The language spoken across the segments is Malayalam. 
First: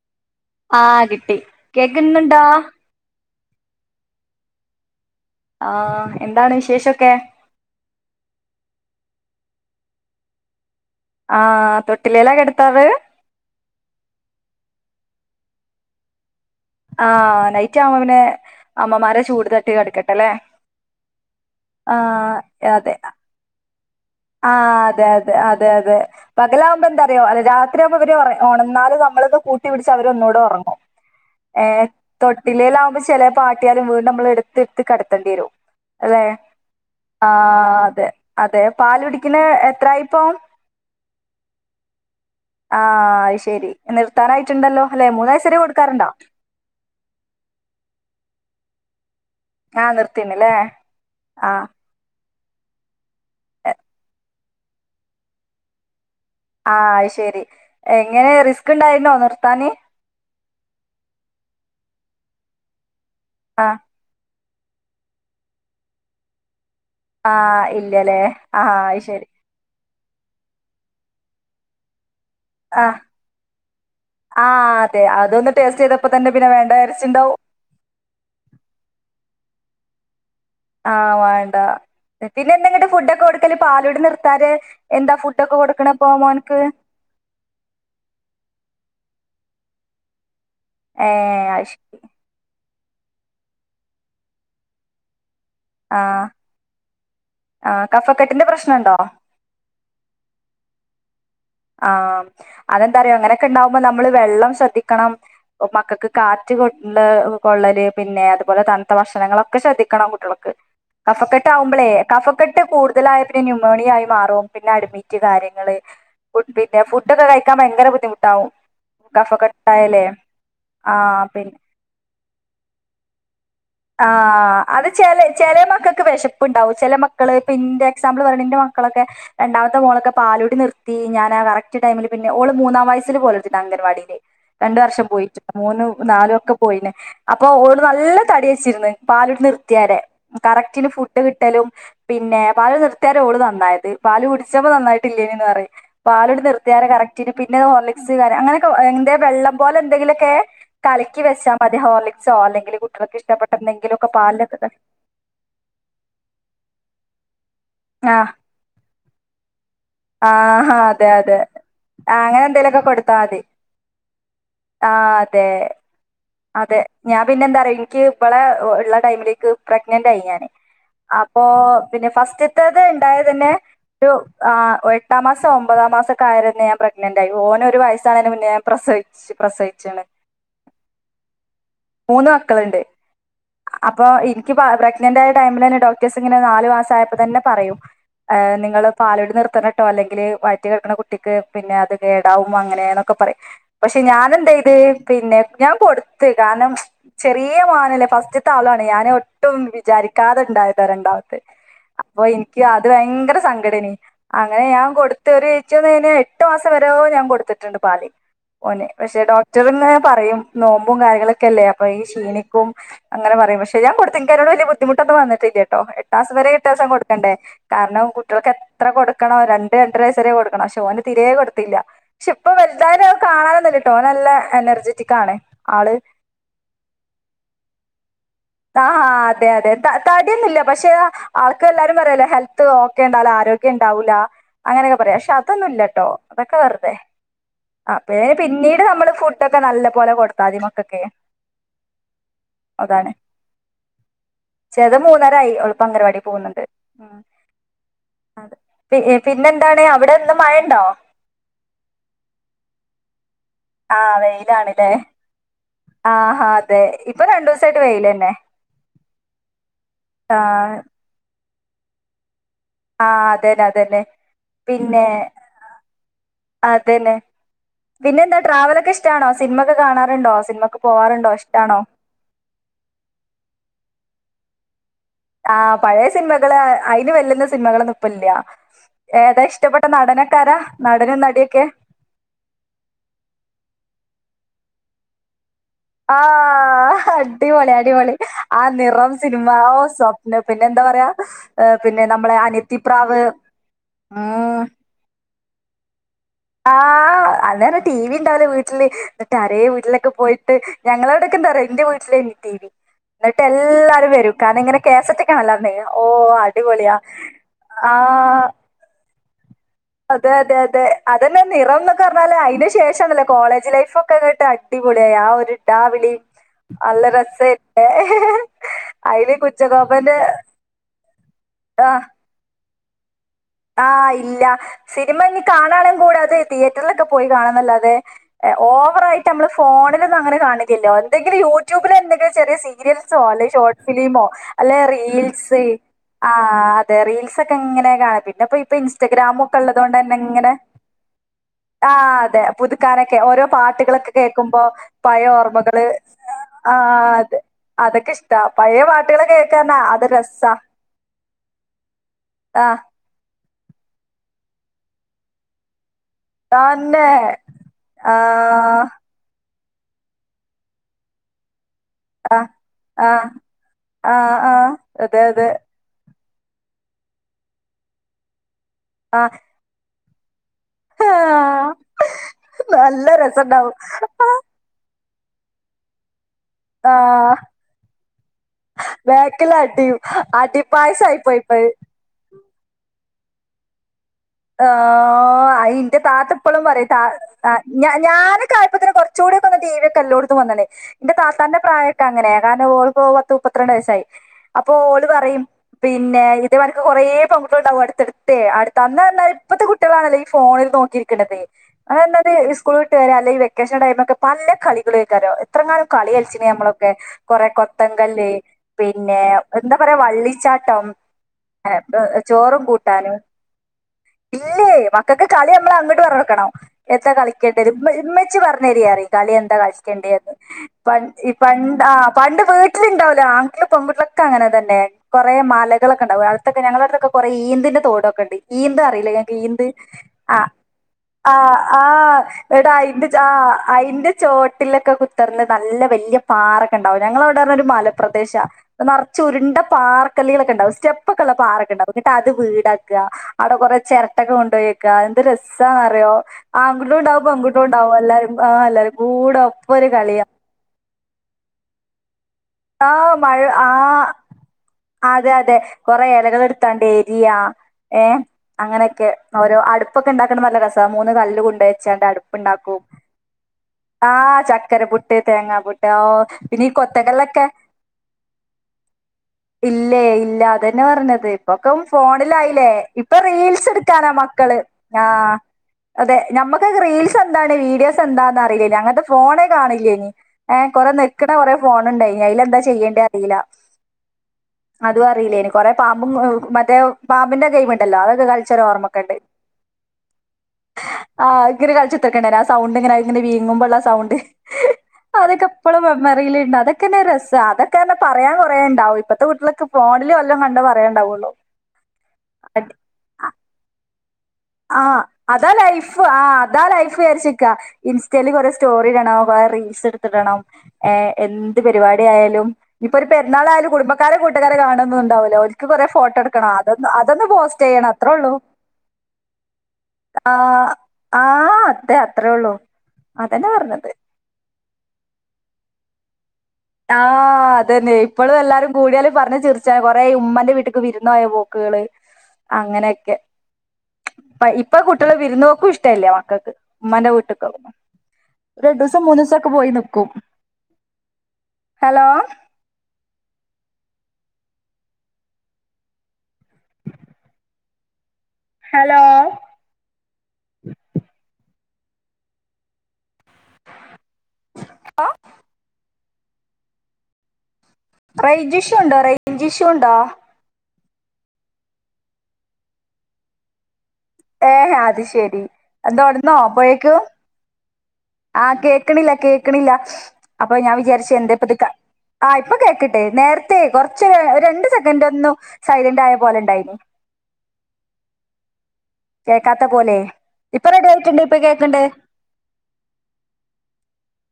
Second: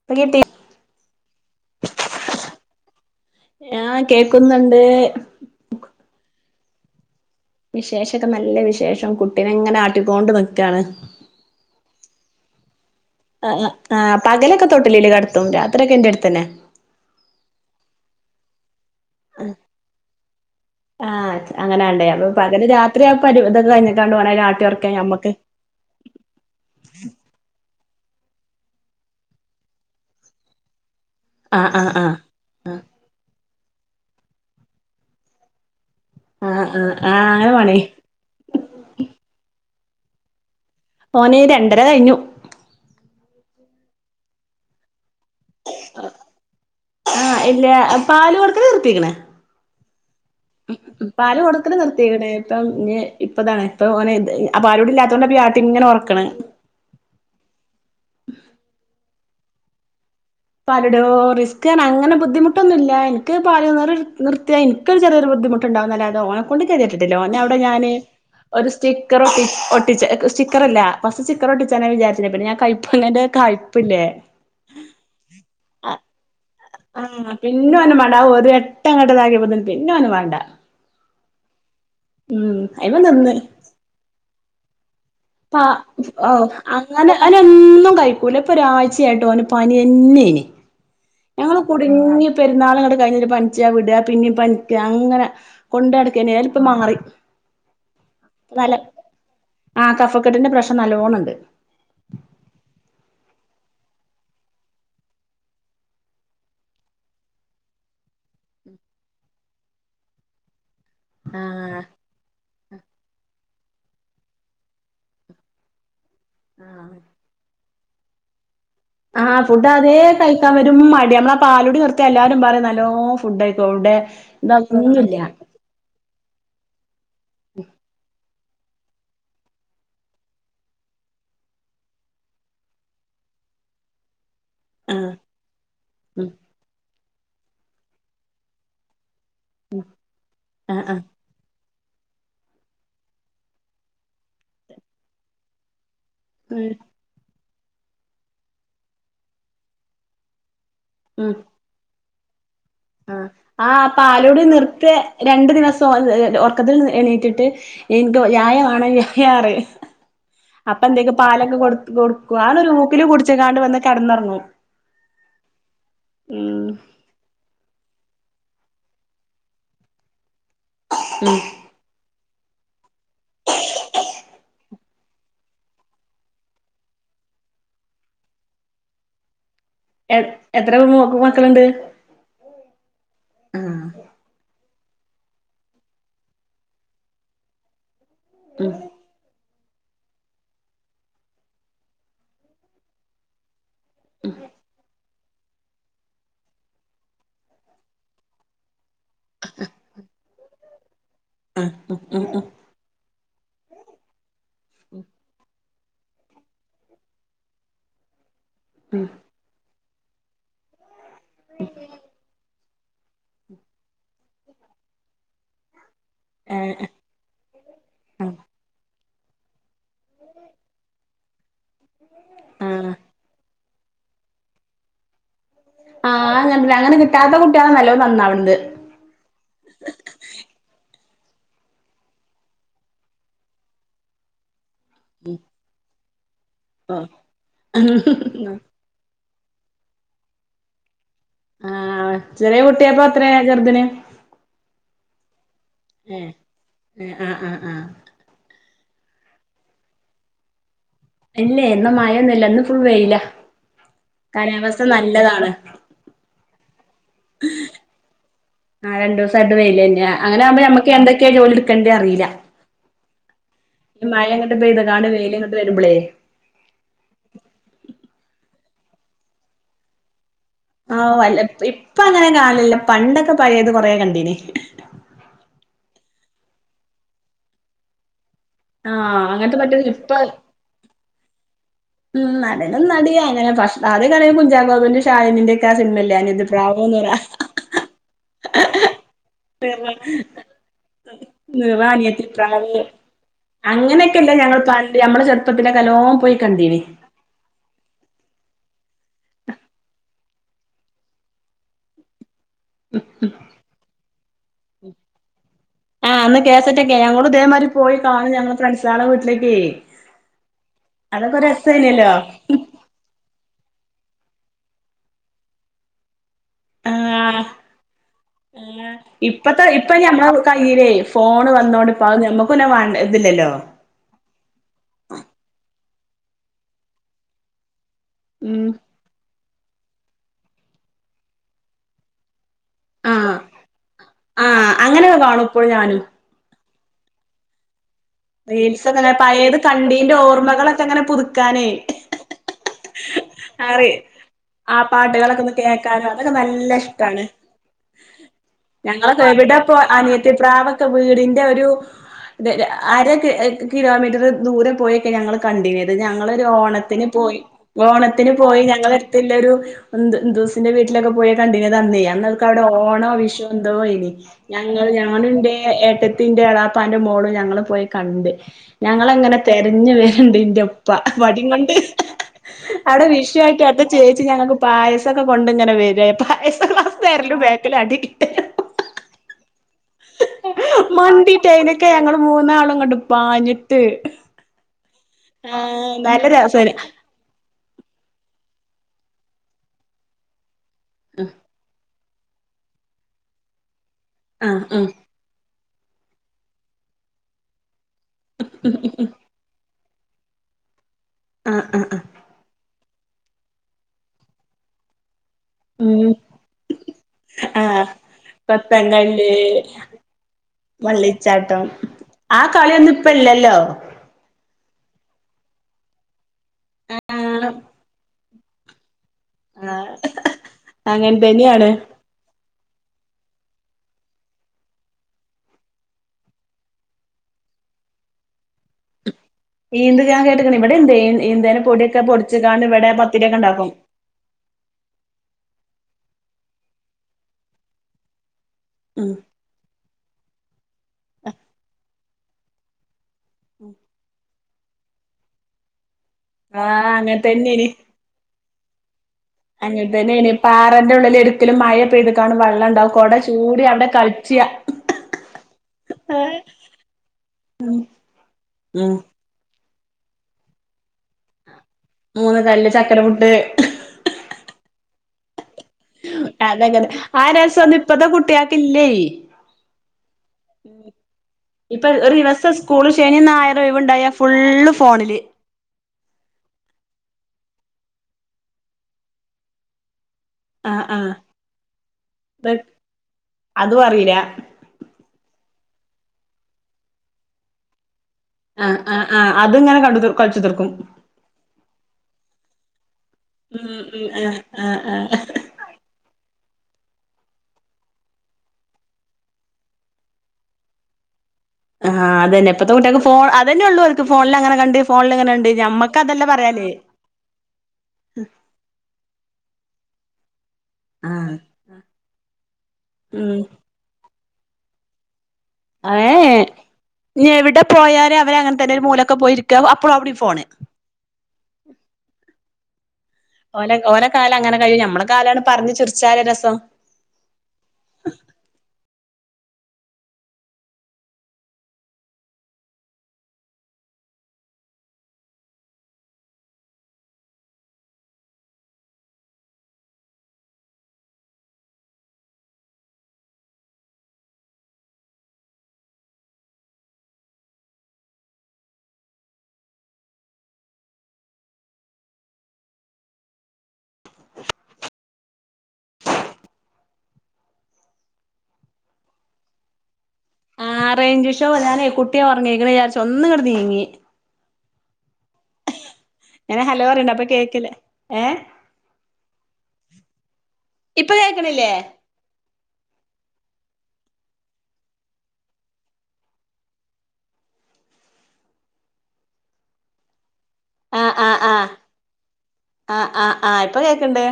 [unintelligible] ആഹ്, കിട്ടി കേക്ക്ന്ന്ണ്ടോ? ആഹ് കേക്കുന്നുണ്ട്. ആഹ് എന്താണ് വിശേഷൊക്കെ? വിശേഷൊക്കെ നല്ല വിശേഷം. കുട്ടിനെ ഇങ്ങനെ ആട്ടികൊണ്ട് നിക്കാണ്. ആഹ് തൊട്ടിലേല കെടത്താറ്. ആഹ് ആഹ് പകലൊക്കെ തൊട്ടിലി ല്കെടത്തും രാത്രിയോക്കെ എന്റെ അടുത്തന്നെ. ആഹ് നൈറ്റ് ആവുമ്മോ പിന്നെ അമ്മമാര് ആഹ് അങ്ങനാണ്ടേ അപ്പൊ ആഹ് പകല് അതെ രാത്രിയാതൊക്കെ കഴിഞ്ഞ കണ്ട് ഓനയില് ആട്ടി ആഹ് ഒറക്കെ അതെ ഞമ്മക്ക് അതെ അതെ അതെ. പകലാവകുമ്പോ എന്താറിയോ അല്ല രാത്രിയാകുമ്പോ ഇവര് ഒറെ ഒണന്നാലും അമ്മളൊക്കെ കൂട്ടിടിച്ച അവര് ഒന്നൂടെ ഒറങ്ങും. ആഹ് ഏഹ് ആഹ് ആഹ് തൊട്ടിലിലാവുമ്പോ ചെലപ്പൊ ആട്ടിയാലും വീണ്ടും നമ്മള് എടുത്ത്ടുത്ത് കടത്തണ്ടരും. അല്ലെ ആഹ് ആഹ് അങ്ങനെ പണി ആഹ് അതെ. അതെ പാലുടിക്കുന്ന എത്രായിപ്പം? ഇപോന് രണ്ടര കഴിഞ്ഞു. ആഹ് അയ് ശരി നിർത്താറായിട്ടുണ്ടല്ലോ അല്ലെ മൂന്ന് വയസരെ കൊടുക്കാറുണ്ടോ? ആഹ് ഇല്ല പാലടുക്കല് നിർതീക്ക്ണ്. ആഹ് നിർത്തിണ്ല്ലേ ഉം പാല് ആഹ് കൊടുക്കല് നിർത്തിക്കിണ്. ഇപ്പം ഇ ഇപ്പതാണ് ഇപ്പൊ ഒന് ഇത് ആ പാലുടില്ലാത്തോണ്ടപൊ ഇ ആട്ടിങ്ങനെ ഒറക്കണ്. ആഹ് അയ് ശെരി എങ്ങനെ റിസ്ക് ഇണ്ടായിന്നോ നിർത്താന്? പലടോ റിസ്ക്ന്ന അങ്ങനെ ബുദ്ധിമുട്ടൊന്നുല്ല ഇനിക്ക് പല ആഹ് നേര നിർത്തിയാ ഇൻ ക്കൊരു ചറിയരു ബുദ്ധിമുണ്ടാവുംന്നല്ലതെ ഓ നെ കൊണ്ട് കെതികെട്ടിട്ടില്ല ഓന് അവടെ ആഹ് ഞാന് ഇല്ലല്ലേ ഒരു ആഹ് അത് സ്റ്റിക്കർ ശരി ഒട്ടിച് ഒട് ട്ടിച്ച സ്റ്റിക്കറല്ല ഫസ്റ്റ് സ്റ്റിക്കറൊട്ടിചാ നാ വിചാരിചീനെ പിന്നെ ഞാൻ ആഹ് കൈപ്പങ്ങടെ കയ്പ്പില്ലേ. ആഹ് അതെ അതൊന്ന് ടേസ്റ്റ്യ്തപ്പോ തന്നെ പിന്നെ ആ വേണ്ടരിച്ചുണ്ടാവും. പിന്നെ ഒന് വേണ്ട ആഹ് ഒരട്ടങട്ട് ഇതാക്കിയേപ്പത്തന്നെ പിന്നെ ഓന് വാണ്ട. ആഹ് വേണ്ട പിന്നെ എന്തങേട്ട് അയിമ്മെ ഫുടൊക്കെ നിന്ന് കൊടുക്കല് പാലുടി നിർത്താന് എന്താ ഫു ടൊക്കെ കൊടുക്കണ പ്പൊ മോനിക്ക്. ഓന് ഓനൊന്നും കഴിക്കൂല ഇപ്പൊ ഒരാഴ്ചായിട്ട് ഓന് പനിയെന്നേന്. ഏഹ് ഞങ്ങള് അത് ശരി കുടുങ്ങി പെരുന്നാള് ഇങ്ങട്ട് കഴിഞ്ഞിട്ട് പനിച്ചാ വിട പിന്നിം പനി ക്ക അങ്ങനെ. ആഹ് കൊണ്ടടക്കേന് ഏലിപ്പം മാറി ആഹ് കഫക്കെട്ടിന്റെ നല്ല പ്രശ്നണ്ടോ? ആഹ് കഫക്കെട്ടിന്റെ പ്രശ്നം നല്ലോ ണണ്ട്. ആഹ് അതെന്താറിയോ ഇങ്ങനെക്കെ ഇണ്ടാവുമ്പോ നമ്മള് വെള്ളോം ശ്രദ്ധിക്കണം. മക്കക്ക് കാറ്റ് കൊ കൊള്ളല് പിന്നെ അതുപോലെ തണുത്ത ഭക്ഷണങ്ങളൊക്കെ ശ്രദ്ധിക്കണം. കുട്ടികൾക്ക് ആഹ് കഫക്കെട്ടാവുമ്പളേയ് കഫക്കെട്ട് കൂടുതലായ പിന്നെ ന്യൂമോണിയായി മാറും പിന്നെ അഡ്മിറ്റ് കാര്യങ്ങള്. ഫുഡിന്റെ ഫുടൊക്കെ കഴിക്കാൻ ഭയങ്കര ബുദ്ധിമുട്ടാവും. ആഹ് ഫുഡ് അതേ കഫക്കെട്ടായാലേ കഴിക്കാൻ വരും മടി ആഹ് നമ്മള ആ പിന്നെ പാലൂടി നിർത്തിയ എല്ലാരും പറിം നല്ലോം ഫുഡയിക്കും എവ്ടെ ആഹ് അത് ചെലെ ചെലെ മക്കക്ക് വെഷപ് പ് ഇണ്ടാവും ചെല മക്കള് ഇപ്പൊ ന്റെ എക്സാമ്പിൾ പരണന്റെ മക്കളൊക്കെ രണ്ടാമത്തെ മോളൊക്കെ പാലൂടി നിർത്തി ഞാൻ ആ കറക്റ്റ് ടൈമില് പിന്നെ ഓള് മൂന്നാം വയസ്സില് പോലെടത്തി അംഗൻവാടിക്ക്. രണ്ട് വർഷം ആഹ് പോയിറ്റ്ണ്ട് മൂന്നും ഉം നാലും ഒക്കെ പോയിന് അപ്പൊ ഓള് നല്ല തടിവെ ചിരിന്ന് പാലുടി നിർത്തിയാരെ കറക്റ്റിന് ഫു ഡ് കിട്ടലും പിന്നെ പാലുടി നിർതേരാ ഓള് നന്നായത് പാല് കുടിച്ചപ്പോ നന്നായിട്ടില്ലേനന്ന് പറിം. പാലോട് ഉം നിർത്തിയെ കറക്റ്റിന് പിന്നെ ഹോർലിക്സ് കാര്യ അങ്ങനൊക്കെ എന്തേലും വെള്ളം പോലെ എന്തെങ്കിലൊക്കെ. കലക്കി വച്ചാ മതി ഹോർളിക്സൊ അല്ലെങ്കില് കുട്ടികൾക്ക്ഷ് ഉം ആഹ് പാലുടി നിർത്തെ രണ്ടു ദിവസം ഒർ ഒർക്കത്തിൽ എണീറ്റിട്ട് ഇൻക്ക് യായമാണ് യായാറിം. ആഹ് അതെ അതെ കൊടുക്കും അങ്ങനെ അതൊരു എന്തേലൊക്കെ ഊക്കില് കൊടുത്താ മതി. കുടിച്ച്കാണ്ട് വന്ന് കെടന്നൊറങ്ങും ആഹ് അതെ ഉം അതെ. ഞാൻ പിന്നെ എന്താ പറേ എനിക്ക് ഇവളെ ഉള്ള ടൈമിലേക്ക് പ്രഗ്നന്റ് ആയി ഞാന് അപ്പൊ പിന്നെ ഫസ്റ്റത്തത് ഇണ്ടായ തന്നെ ഒരു ആ എട്ടാം മാസം ഒമ്പതാ മാസൊക്കായേരെന്നേ ഞാൻ പ്രെഗ്നന്റായിയി ഓനെ ഒരു വയസ്സാണേന് മുന്നേ ഞാൻ പ്രസവച്ച് പ്രസവിച് എ എത്ര മക്കളുണ്ട്? മൂന്ന മക്കളുണ്ട്, ആഹ് അപ്പോ എനിക്ക്- പ്രഗ്നന്റ് ആയ ടൈമിൽ തന്നെ- ഡോക്ടേഴ്സ് ഇങ്ങനെ നാല് മാസ ആയപ്പോ തന്നെ പറയും ഉം നിങ്ങൾ- പാലോടി നിർത്തണം കേട്ടോ? അല്ലെങ്കിൽ വറ്റി കിടക്കണ കുട്ടിക്ക് പിന്നെ അത് കേടാവും, അങ്ങനെ- എന്നൊക്കെ പറയും പക്ഷെ ഞൻ എന്തേയ്ത്, പിന്നെ ഞാൻ കൊടുത്ത് കാരണം, ചെറിയ മാനല്ലേ ഫസ്റ്റ്ത്തെ ആളാണ്, ഞാന ഒട്ടും വിചാരിക്കാത ഉണ്ടായത് രണ്ടാമത്തെ. ആ ഉ ഉ അപ്പൊ ഉ.. എനിക്ക് അത് ഭയങ്കര സംഘഡെന്. അങ്ങനെ ഞാൻ കൊടുത്ത് ഒരു- ഏച്ച കഴി എട്ട് മാസം വരോ ഞാൻ കൊടുത്തിട്ടുണ്ട് പാൽ. ഓനെ ഉം പക്ഷെ ഡോക്ടർനെ പറയും, നോമ്പും കാര്യങ്ങളൊക്കെല്ലേ? അപ്പോ ഈ ക്ഷീണിക്കും. അങ്ങനെ പറയും പക്ഷെ ഞാൻ - കൊടുക്കാരനോ വിയ- ബുദ്ധിമുട്ടൊന്ന വന്നിട്ടില്ല കേട്ടോ? എട്ട് മാസം വരെ കൊടുക്കണ്ടേ. കാരണം ഉം കുട്ടികൾക്ക് എത്ര കൊടുക്കണം കാരണം. രണ്ട്, രണ്ടര വയസ്സരെ കൊടുക്കണം ക്ഷോന്- തിരെ കൊടുത്തില്ല. പക്ഷെ ഇപ്പോ ആഹ് വല്ലതും- കാണാനൊന്നല്ലട്ടോ, നല്ല എനർജെറ്റിക് ആണ് ആള്. ആഹ് അങ്ങന അങ്ങനെ കിട്ടാത്ത- കുട്ടിയാണ് നല്ലോതുപെലെ നന്നാവുന്നത്. ആഹാ, ആഹാ, അതെ, അതെ, തടിയൊന്നില്ല പക്ഷെ, ആൾക്ക് എല്ലാരും പറയല്ലേ, ഹെൽത്ത് ഓക്കെ ഉണ്ടാവൂല, ആരോഗ്യം ഉണ്ടാവൂല്ല അങ്ങനെ. പക്ഷെ അതൊന്നുംല്ലട്ടോ- അതൊക്കെ വെറുതെ അ പിന്നീട് നമ്മൾ- കുട്ടൊക്കെ നല്ല പോലെ കൊടുത്താ ആതിമക്കൊക്കെ. ആഹാ ചെറിയ കുട്ടിയപ്പ അത്രയാ? ചെറുതിനു? ചെർഇതിനു മൂന്നരായി, എളുപ്പം അംഗവാടി പോകുന്നത്. ഏഹ് ഉം ആഹ് ആഹ് ആഹ് അതെ പി പിന്നെ എന്താണ് അവിടെ ഒന്ന് മഴ ഉണ്ടോ? ഇല്ലേ ഇന്ന് മഴന്നുമില്ല, ഇന്ന് ഫുൾ വെയില. ആഹ വെയിലാണല്ലേ, ആഹാ അതെ ഇപ്പൊ രണ്ടു ദിവസായിട്ട് വെൽ തന്നെ. ആ രണ്ട ദിവസമായിട്ട് വയിേന്നെ അങ്ങനെ ആക്പോ നമ്മുക്ക് എന്തൊെയ ജോലി എടുക്കണ്ടേ അറിയില്ല. ആഹ് അതെന്നെ അതെ. മഴങ്ങട്ട് പെയ്താ കാാണ് വയിലൽ അങ്ങട്ട് വരുമ്പോളേ അതെന്നെ പിന്നെ എന്താ? ട്രാവലൊക്കെ ഇഷ്ടമാണോ? സിനിമ ഒക്കെ കാണാറുണ്ടോ? സിനിമ- ക്ക്‌ പോവാറുണ്ടോ ഇഷ്ടാണോ? ഇപ്പോ അങ്ങനെ കാലില്ല, പണ്ടൊക്കെ പഴയത് കൊറേ കണ്ടീന്. ആഹ് പഴയ സിനിമകള്, അയിന്- വല്ലുന്ന സിനിമകളോന്ന ഇപ്പം ഇല്ല. ആഹ് ഏതാ അങ്ങനത്തെ ഇഷ്ടപ്പെട്ട മറ്റേത് ഇപ്പ നടൻ? ആരാ നടനും നടിയൊക്കെ? ഉം നടനും നടിയാ അങ്ങനെ പക്ഷ- അത് കള കുഞ്ചാഗോബിന്റെ, ഷായനിന്റെ- സിമല്ലന് എന്ത്അനിയത്തി പ്രാവുന്ന് പറ- അടിപളി, അടിപളി. ആ നിറം സിനിമ, സ്വപ്ന പിന്നെ എന്താ പറയാ പിന്നെ നമ്മളുടെ അനത്തിപാവ്, അങ്ങനെയൊക്കെല്ല ഞങ്ങൾ പ- നമ്മള ചെുപ്പത്തിന്റെ കലോം പോയി. കണ്ടീനി ആഹ് അന്നേര. ടി വിണ്ടാവല്ലോ വീട്ടില് എന്നിട്ട് അരേ വീട്ടിലൊക്കെ പോയിട്ട്, ഞങ്ങളവിടൊക്കെന്താറോ എന്റെ വീട്ടിലേീ ടി. വി. എന്നിട്ട് എല്ലാരും വരും കാരണം, ഇങ്ങനെ കേസറ്റക്കാണല്ലാന്ന ഓ അടിപൊളിയാ. അതേമാതി പോയി കാണ ആഹ് ഞങ്ങള ഫ്രണ്ട്സ ആളെ വീട്ടിലേക്ക്. അതെ, അതെ, അതെ, അതൊക്കെ അതന്നെ. ഒരു നിറം എന്നൊക്കെ രസേനല്ലോ പറഞ്ഞാല് അതിന് ശേഷംല്ല. കോളേജ് ലൈഫ ഒക്കെ കേട്ട് അടിപൊളിയായി, ആ ഒരു ടാ വിളി. അല്ല രസ ആഹ് ഇണ്ട്. ആഹ് ഇപ്പത്തെ ഇപ്പ ഞമ്മള കയ്യിലേ- ഫോണ് വന്നോണ്ട് ഇപ്പ ഞമ്മക്ക്ന്നെ വ ഇതില്ലല്ലോ. ആഹ ഇല്ല സിനിമ ഇനിനി കാണാനും കൂടാതെ- തിയേറ്ററിലൊക്കെ പോയി- കാണാനല്ലാതെ. ഉം ഓവറ ആയിട്ട് നമ്മള് ഫോണൊന്നും അങ്ങനെ കാണിക്കില്ലല്ല, എന്തെങ്കിലും യൂട്യൂബില്- എന്തെങ്കിലും ചെറിയ. സീരിയൽസോ, ആഹ് അല്ലെ ഷോർട്ട് ഫിലിമോ, ആഹ് അല്ലെ അങ്ങനെയൊക്കെ കാണും റീൽസ്. ഇപ്പളും ഞാനും ആഹ് അതെ റീൽസൊക്കെ ഇങ്ങനെ കാണല്. ന്നപ്പ ഇപ്പ റീൽസ് അങ്ങനെ പഴയത് ഇൻസ്റ്റഗ്രാമൊക്ക ഇള്ളതൊണ്ടന്നെ കണ്ടീന്റെ ഇങ്ങനെ ഓർമ്മകളൊക്കെ അങ്ങനെ പുതുക്കാനേ ആഹ്, അതെ പുത്- ക്കാനൊക്കെ ഓരോ ആ പാട്ടുകളൊക്കെ കേക്കുമ്പോ, ആ പഴയ പാട്ടുകളൊക്കെ ഒന്ന് ഓർമ്മകള് കേക്കാനും അതൊക്കെ ആഹ്, നല്ല ആഹ്, ഇഷ്ടാണ് അതെ. അതൊക്കെഷ്ട പയെ പാട്ടുകള് ഞങ്ങളൊക്കെ എവിടെപ്പോ കേക്കർന്നാ അതൊരസ്സാ ത് ര് അര കി ഏക് കിലോമീറ്ററ് ദൂരെ പോയൊക്കെ ഞങ്ങള് കണ്ടിന്യ ത് ഞങ്ങളൊര് ഓണത്തിന് തന്നെ പോയി ഓണത്തിന് പോയി ആഹ് ഞങ്ങള്. ത്തിൻ്റൊരു ന്ത് ഇന്തുസിന്റെ വീട്ടിലൊക്ക പോയെ കണ്ടിന്യത് അന്നേ. ആഹ് ങ്ങൾക്കവടെ ഓണോ ആഹ് വിഷോ എന്തോ ഏനി ആഹ് ആഹ് ഞങ്ങൾ അതെ ഞാനു അതെ ന്റെ ഏട്ട ത്തിന്റെ എളാപ്പാന്റെ മോളും ഞങ്ങള് പോയി കണ്ട് ഞങ്ങളെ ങ്ങനെ ആഹ് തെരഞ്ഞ് വെര്ണ്ട് ഇന്റെ പ്പ ഹാ വടി കൊണ്ട് അടെ നല്ല വിഷു ആയ്ട്ട് രസണ്ടാവും അവ്ട്ത്തെ ചേച്ചി ഞങ്ങക്ക്. പായസൊക്ക കൊണ്ട്ങ്ങനെ വര്യ പായസ ഗ്ലാസ്സ് തര്ലും ബാക്കില് അടി കിട്ടലും. ബേക്കിലടിം അടി പായസായ് പോയിപ്പഹ്. ക്കെ ഞങ്ങള് മൂന്നാളു ങ്ങട് പാഞ്ട്ട് ഏഹ് അയിന്റെ താത്ത പ്പളും രസേന് പറിം താ ആഹ് ഞ ഞാനൊക്കായപ്പത്തെനു കൊർച്ചൂട്യൊക്കെന്ന് ടി വി ക്കെല്ലോടുത്തു വന്ന്ണ് ന്റെ താത്താന്റെ പ്രായ ക്കങ്ങനെ കാരണ ഓള്പ്പൊ പത്ത് മുപ്പത്ത്രണ്ട് വയസായി ആഹ് അപ്പൊ ആഹ് ഓള് പറയിം. പിന്നെ ഇത് വരക്ക് കൊറേ പെങ്കുട്ട്യോള് ണ്ടാവും അട്ത്തട്ത്തെ അടുത്ത് അന്ന്. അത് ഇപ്പത്തെ കുട്ട്യളാണല്ലോ ഈ ഫോണിൽ നോക്കിയിര്ക്ക്ണത് ആഹ് ആഹ് അ ആഹ് എന്നന് ഇസ് കൂൾട്ട് വരാ അലെങ്കി വെക്കേഷൻ ടൈമൊക്കെ പല കളികളൊയ്ക്കാരം. ത്രങ്ങാനും കളി ഉം കൾച്ച്ണ് ഞമ്മളൊക്കെ കൊറെ ആഹ് കൊത്തങ്കല്ല് പിന്നെ കൊത്തങ്കല്ല് എന്താ പറയാ വള്ളിച്ചാ ട്ടം വള്ളിച്ചാട്ടം ഏഹ് പ്പ്‌ ആ ചോറും കളിയൊന്നും ഇപ്പ കൂട്ടാനും. ഇല്ലല്ലോ ഇല്ലയ് മക്കക്ക് കളി ഞമ്മള് അങ്ങട്ട് പർഞൊട്ക്കണം എത്താ കളിക്ക്യണ്ടത് മ്മ ഇമ്മച്ചി പറഞ്ഞരീ അറിം. കളി എന്താ ആഹ് കൾചണ്ട്യേന്ന് പ അങ്ങനെ ഈ പ തന്നെയാണ് ആ പണ്ട് വ് ട്ട്ല് ണ്ടോല്ലോ ആങ്കുട്ട്യളും പെങ്കുട്ട്യളും ഒക്ക അങ്ങന തന്നെ. കൊറേ മലകളൊക്കണ്ടാവും അടുത്തൊക്ക ഞങ്ങളട്ത്തൊക്ക കൊറേ ഈന്തിന്റെ തോടൊക്കണ്ട് ഈ ന്തറിയിലെ ങ്ങക്ക് ഈന്ത് ഞാൻ ആഹ് കേട്ട്ക്ക്ണ് ഇവിടെ ഇണ്ട് ആഹ് ഈന്തേനെ പൊടിയൊക്കെ ആഹ് പൊടിച്ച്ക്കാണ്ട് എടാ ഇവിടെ അയിന്റെ ചാ പത്തിരിയൊക്കെ ഇണ്ടാക്കും അയിന്റെ. ചോട്ടിലൊക്ക കു ത്തർന്ന് നല്ല വല്ല്യ പാറക്കണ്ടാവും ഞങ്ങളവ്ടെ അർഞ്ഞ ഒരു മലപ്രദേശ ഉം നർച്ച് ഉരുണ്ട പാറ കല്ലികളൊക്കണ്ടാവും സ്റ്റെപ്പൊക്കള്ള പാറക്കെണ്ടാവും ന്നിട്ട് അത് വീടാക്ക അടെ കൊറേ ചെരട്ടക്കെ കൊണ്ടോയി. ക്ക എന്ത് രസാന്നറിയോ ആഹ് ആങ്കുട്ട്യോളു അങ്ങനെ ണ്ടാവും തന്നേനി പെങ്കുട്ട്യോളു ണ്ടാവും എല്ലാരും ആഹ് എല്ലാരും കൂട അങ്ങൻ തന്നെണ് പാറന്റുള്ളില് ഇട്ക്കിലും മയ പെയ്ത് ക്കാണ് വള്ളണ്ടാവും കൊട ആഹ് മഴ ചൂടി അവ്ടെ ആഹ് കൾച്ച്യ. അതെ അതെ കൊറെ എലകള്ട്ത്താണ്ട് എരിയ ഏഹ് ഉം അങ്ങനെയൊക്കെ. ഓരോ അടുപ്പൊക്കെ ണ്ടാക്കണ് നല്ല രസാ മൂന്ന് കല്ല് കൊണ്ടെ വെച്ചാണ്ട് മൂന്ന് കല്ല് അടുപ്പ്‌ണ്ടാക്കും. ചക്കര പുട്ട് ആഹ് ചക്കര പുട്ട് തേങ്ങാ പുട്ട് ഓഹ് പിന്നെ ഈ കൊത്തകല്ല് ത്തൊന്നു ഇപ്പത്തെ കുട്ട്യാക്കില്ലയ്. ഇല്ലേ ഇല്ല അതന്നെ ഉം പറഞ്ഞത് ഇപ്പൊക്കെ ഇപ്പഹ് ഒരു ദിവസ ഫോണിലായില്ലേ സ്കൂള് ഇപ്പൊ ശനിം ന്നായറും ഒയ്വ്ണ്ടായ ഫുള്ളു ഫോണില്. അഹ്. അതെ ഞമ്മക്കൊക്ക റീൽസ് എന്താണ് വീഡിയോസ് എന്താന്നറിയിലേനി അങ്ങൻത്തെ ഫോണെ കാണില്ലേനി. ഏഹ് ആഹ് കൊറേ ആഹ് നെക്ക്ണ കൊറേ ഫോണ് ണ്ടായിനി അയിലെന്താ ചെയ്യണ്ടെ അറിയില. അതും അറിയില്ല അതു അറിലേനി കൊറേ പാമ്പും എഹ് മറ്റേ പാമ്പിന്റെ ഗെയിമ്ണ്ടല്ലോ അതൊക്കെ കൾ ആഹ് ആഹ് ആഹ് അത് ങ്ങനെ കണ്ടുതർ കൾച്ചുത്തർക്കും. ആഹ് അഹ്ങ്ങനെ കൾച്ച്ത്തെർക്കണല്ലേ ആ സൗണ്ട്ങ്ങനെ അഹ് ഇങ്ങനെ ഉം വീങ്ങുമ്പള്ള ഉം സൗണ്ട് ആഹ് ആഹ് ആഹ് അതൊക്ക. പ്പളും മെമ്മറിലിണ്ടത ക്കെന്നെ രസാ അതൊക്കെർഞ്ഞ പറയാ കൊറേണ്ടാവും ഇപ്പത്തെ കുട്ട്യള്ക്ക് ഫോണില് വല്ലോം കണ്ട പറയാണ്ടാവുള്ളു. ആഹ് അതന്നെ ഇപ്പത്തെ കുട്ട്യൾക്ക് ഫോ അതന്നെള്ളൂ ഓൽക്ക് ഫോൺലങ്ങനെ കണ്ട് ഫോൺല് ങ്ങനെണ്ട് ഞമ്മക്ക് അതല്ല പറയാലേ. പേട്ച്ച്ക്ക ഇൻസ്റ്റേല് കൊറേ സ്റ്റോറിടണം കൊറേ റീൽസ്ട്ത്ത്ടണം. ഏഹ് ആഹ് എന്ത് പരിവ്യാട്യായാലും ഞ്പ്പൊര് ഉം പെര്ന്നാളായാലും കുടുംബക്കാരെ കൂട്ടകാരെ കാണൊന്നുണ്ടാവുല ഓൽ ക്ക് കൊറെ ഏഹ് ഫോട്ടട്ക്കണം അതൊ അതൊന്ന് പോസ്റ്റയ്യണം അത്രൊള്ളൂ. ത്തന് മൂലക്ക പോയിരി ക്ക അപ്പളു അവുടി ആഹ്. ആഹ് അതേ അത്രേ ഉള്ളു. ഓല ഓലകാലങ്ങനെ കയും ഞമ്മളെ കാലാണ് പർഞ്ഞ് ചിർച്ചാല് രെസം. ആഹ് അതന്നെ ഇപ്പളുഎല്ലാരും കൂട്യാല് പറഞ്ഞ് ചിർച്ച കൊറെയി ഉമ്മന്റെ വീട്ടിക്ക് വിരുന്നോയ പോക്ക്കള് അങ്ങനെയൊക്കെ പ്പ ഇപ്പൊ കുട്ട്യള് വിരുന്നോക്കും ഇഷ്ടല്ല്യ മക്കക്ക് ഉമ്മാന്റെ വീട്ട്ക്കൊന്നും രണ്ടൂസം മൂന്നുസൊക്കെ പോയി നിക്കും. ഹലോ? ഹെലോ? ആഹ് റെയ്ഞ്ചിഷുണ്ടോ റെയ്ഞ്ചിഷ്യുണ്ടോ? ആഹ് റേഞ്ചിഷ്യൂ ഞാനെ കുട്ടി ഒർങ്ങീക്ക്ണ്ചാര്ച്ച് ഒന്ന്ങ്ങട്ട് നീങ്ങി. ഏഹെ അത് ശെരി. എന്തോണന്നോപ്പഴേക്കും. പ്പ കേക്കല്ലേ ആഹ്, കേക്ക്ണില്ല, കേക്ക്ണില്ല അപ്പൊ ഞാൻ വിചാരിച്ച് ഇപ്പൊ എന്തേപ്പത് ക കേക്കണില്ലേ ആഹ് ഇപ്പൊ കേക്ക്ണ്ട്. നേര്ത്തെയ് കൊർച്ച് രു രണ്ട് സെക്കന്റൊന്നും സൈലന്റായപോലെണ്ടയ്നി. കേക്കാത്ത പോലെ, ഇപ്പൊ റെഡി ആയിറ്റ്ണ്ട് ഇപ്പൊ കേക്ക്ണ്ട്. ആഹ്, ആഹ്, ആഹ്. ഇപ്പൊ കേക്ക്ണ്ട്.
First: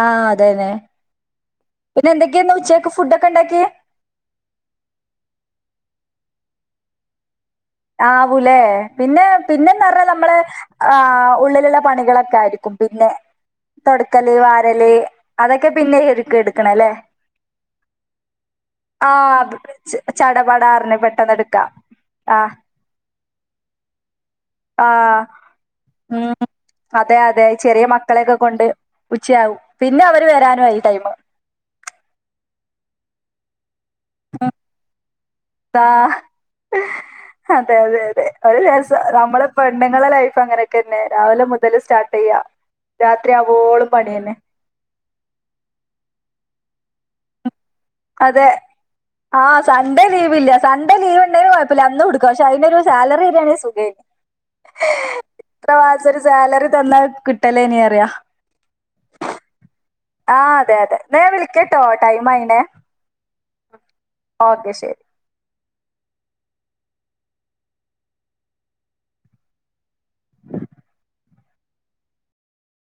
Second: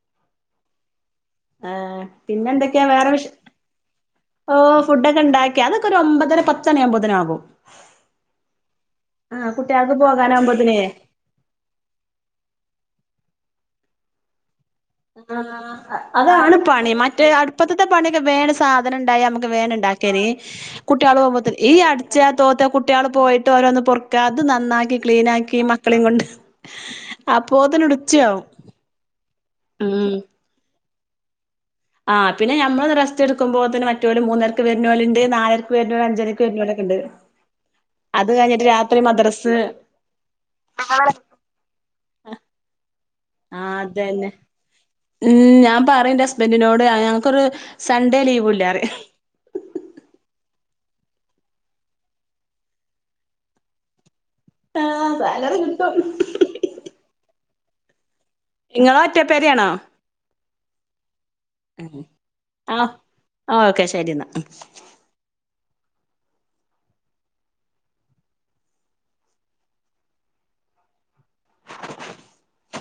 ആഹ്, അതെന്നെ ആഹ്, പിന്നെന്തൊക്ക്യാ വേറെ ഫുഡൊക്കെ വിഷ് ഉണ്ടാക്കിയെ ഓഹ്, ഫുഡൊക്കെണ്ടാക്കി അതൊക്കൊരൊമ്പതര പത്തണ്യാവുമ്പോതിനാകും. ആവൂലേ. പിന്നെ കുട്ടികൾക്ക് പിന്നെന്നർഞ്ഞാ നമ്മള് പോകാനാകുമ്പോത്തിനേ ആഹ് ഉള്ളിലുള്ള പണികളെ ആയിരിക്കും പിന്നെ തൊടക്കല്, വാരല് അതൊക്കെ പിന്നെ [unintelligible] എടുക്ക അതാണ് എടുക്കണല്ലേ പണി മറ്റേ അടുപ്പത്ത്ത്തെ പണിക്കെ വേണ്ട് സാധനംണ്ടായ അമ്മക്ക് ആഹ് വേണ്ട്ണ്ടാ ഏനി ചടപടാറിന് കുട്ട്യാള് പെട്ടെന്ന് പോവുമ്പോത്തിന് എടുക്കാം ഈ അട് ട്‌ച്ചാ ആഹ് തോത്ത കുട്ട്യാള്പോയിട്ട് ഓരോന്നും പൊർക്കാ ത് നന്നാക്കി ആഹ് ക്ലീനാക്കി മക്കളിംകൊണ്ട് ഉം അതെ അതെ ചെറിയ മക്കളെയൊക്കെ അപ്പോത്തിനൊടുച്ച്യാവും. കൊണ്ട് ഉച്ചയാവും പിന്നെ അവര് വെരാനു ആയി ടൈമ്. ആഹ്, പിന്നെ ഞമ്മളൊന്ന് റെസ്റ്റെടുക്കുമ്പോത്തിനും മ മറ്റോല് മൂന്നര്ക്ക് വെര്നോല്ണ്ട്, നാലെര്ക്ക് വെര്‌നോല് അഞ്ചരക്ക് വെര്നോലൊക്കെണ്ട്. ഹതെ, അതെ അതെ ഒരു ദെവസം നമ്മള് പെണ്ണ്ങ്ങളെ ലൈഫ് അങ്ങനെയൊക്കെന്നെ രാവിലെ മുതൽ സ്റ്റാർട്ടെയ്യാ രാത്രി ആഹ് ആവോളും അതന്നെ പണ്യേന്നെ. ഉം, ഞാംപറിം ന്റെ ഹസ്ബൻഡിനോട് ഞ ഞങ്ങക്കൊരു സൺഡേ ലീവൂല്ല റിം. ആഹ് സൺഡേ ലീവില്യ. സൺഡേ ലീവ്ണ്ടെയ്ലും കൊയപല്ല്യ, അന്നൂട്ക്ക ഷെ അയ്നൊരു സാലറിരാണേ സുഖേനി. ആഹ് സാലറി കിട്ടും ഇത്രമാസൊരു സാലറി തന്നാ കിട്ടലേനീറ്യ ഇങ്ങള് ഒറ്റപ്പെരയാണോ ആഹ്, അതെ അതെ ന്നാ ഞാൻ വിളിയ്ക്കട്ടോ ടൈമായിണെ. ആഹ് ഓക്കെ ശെരിന്നാ. ശരി [unintelligible]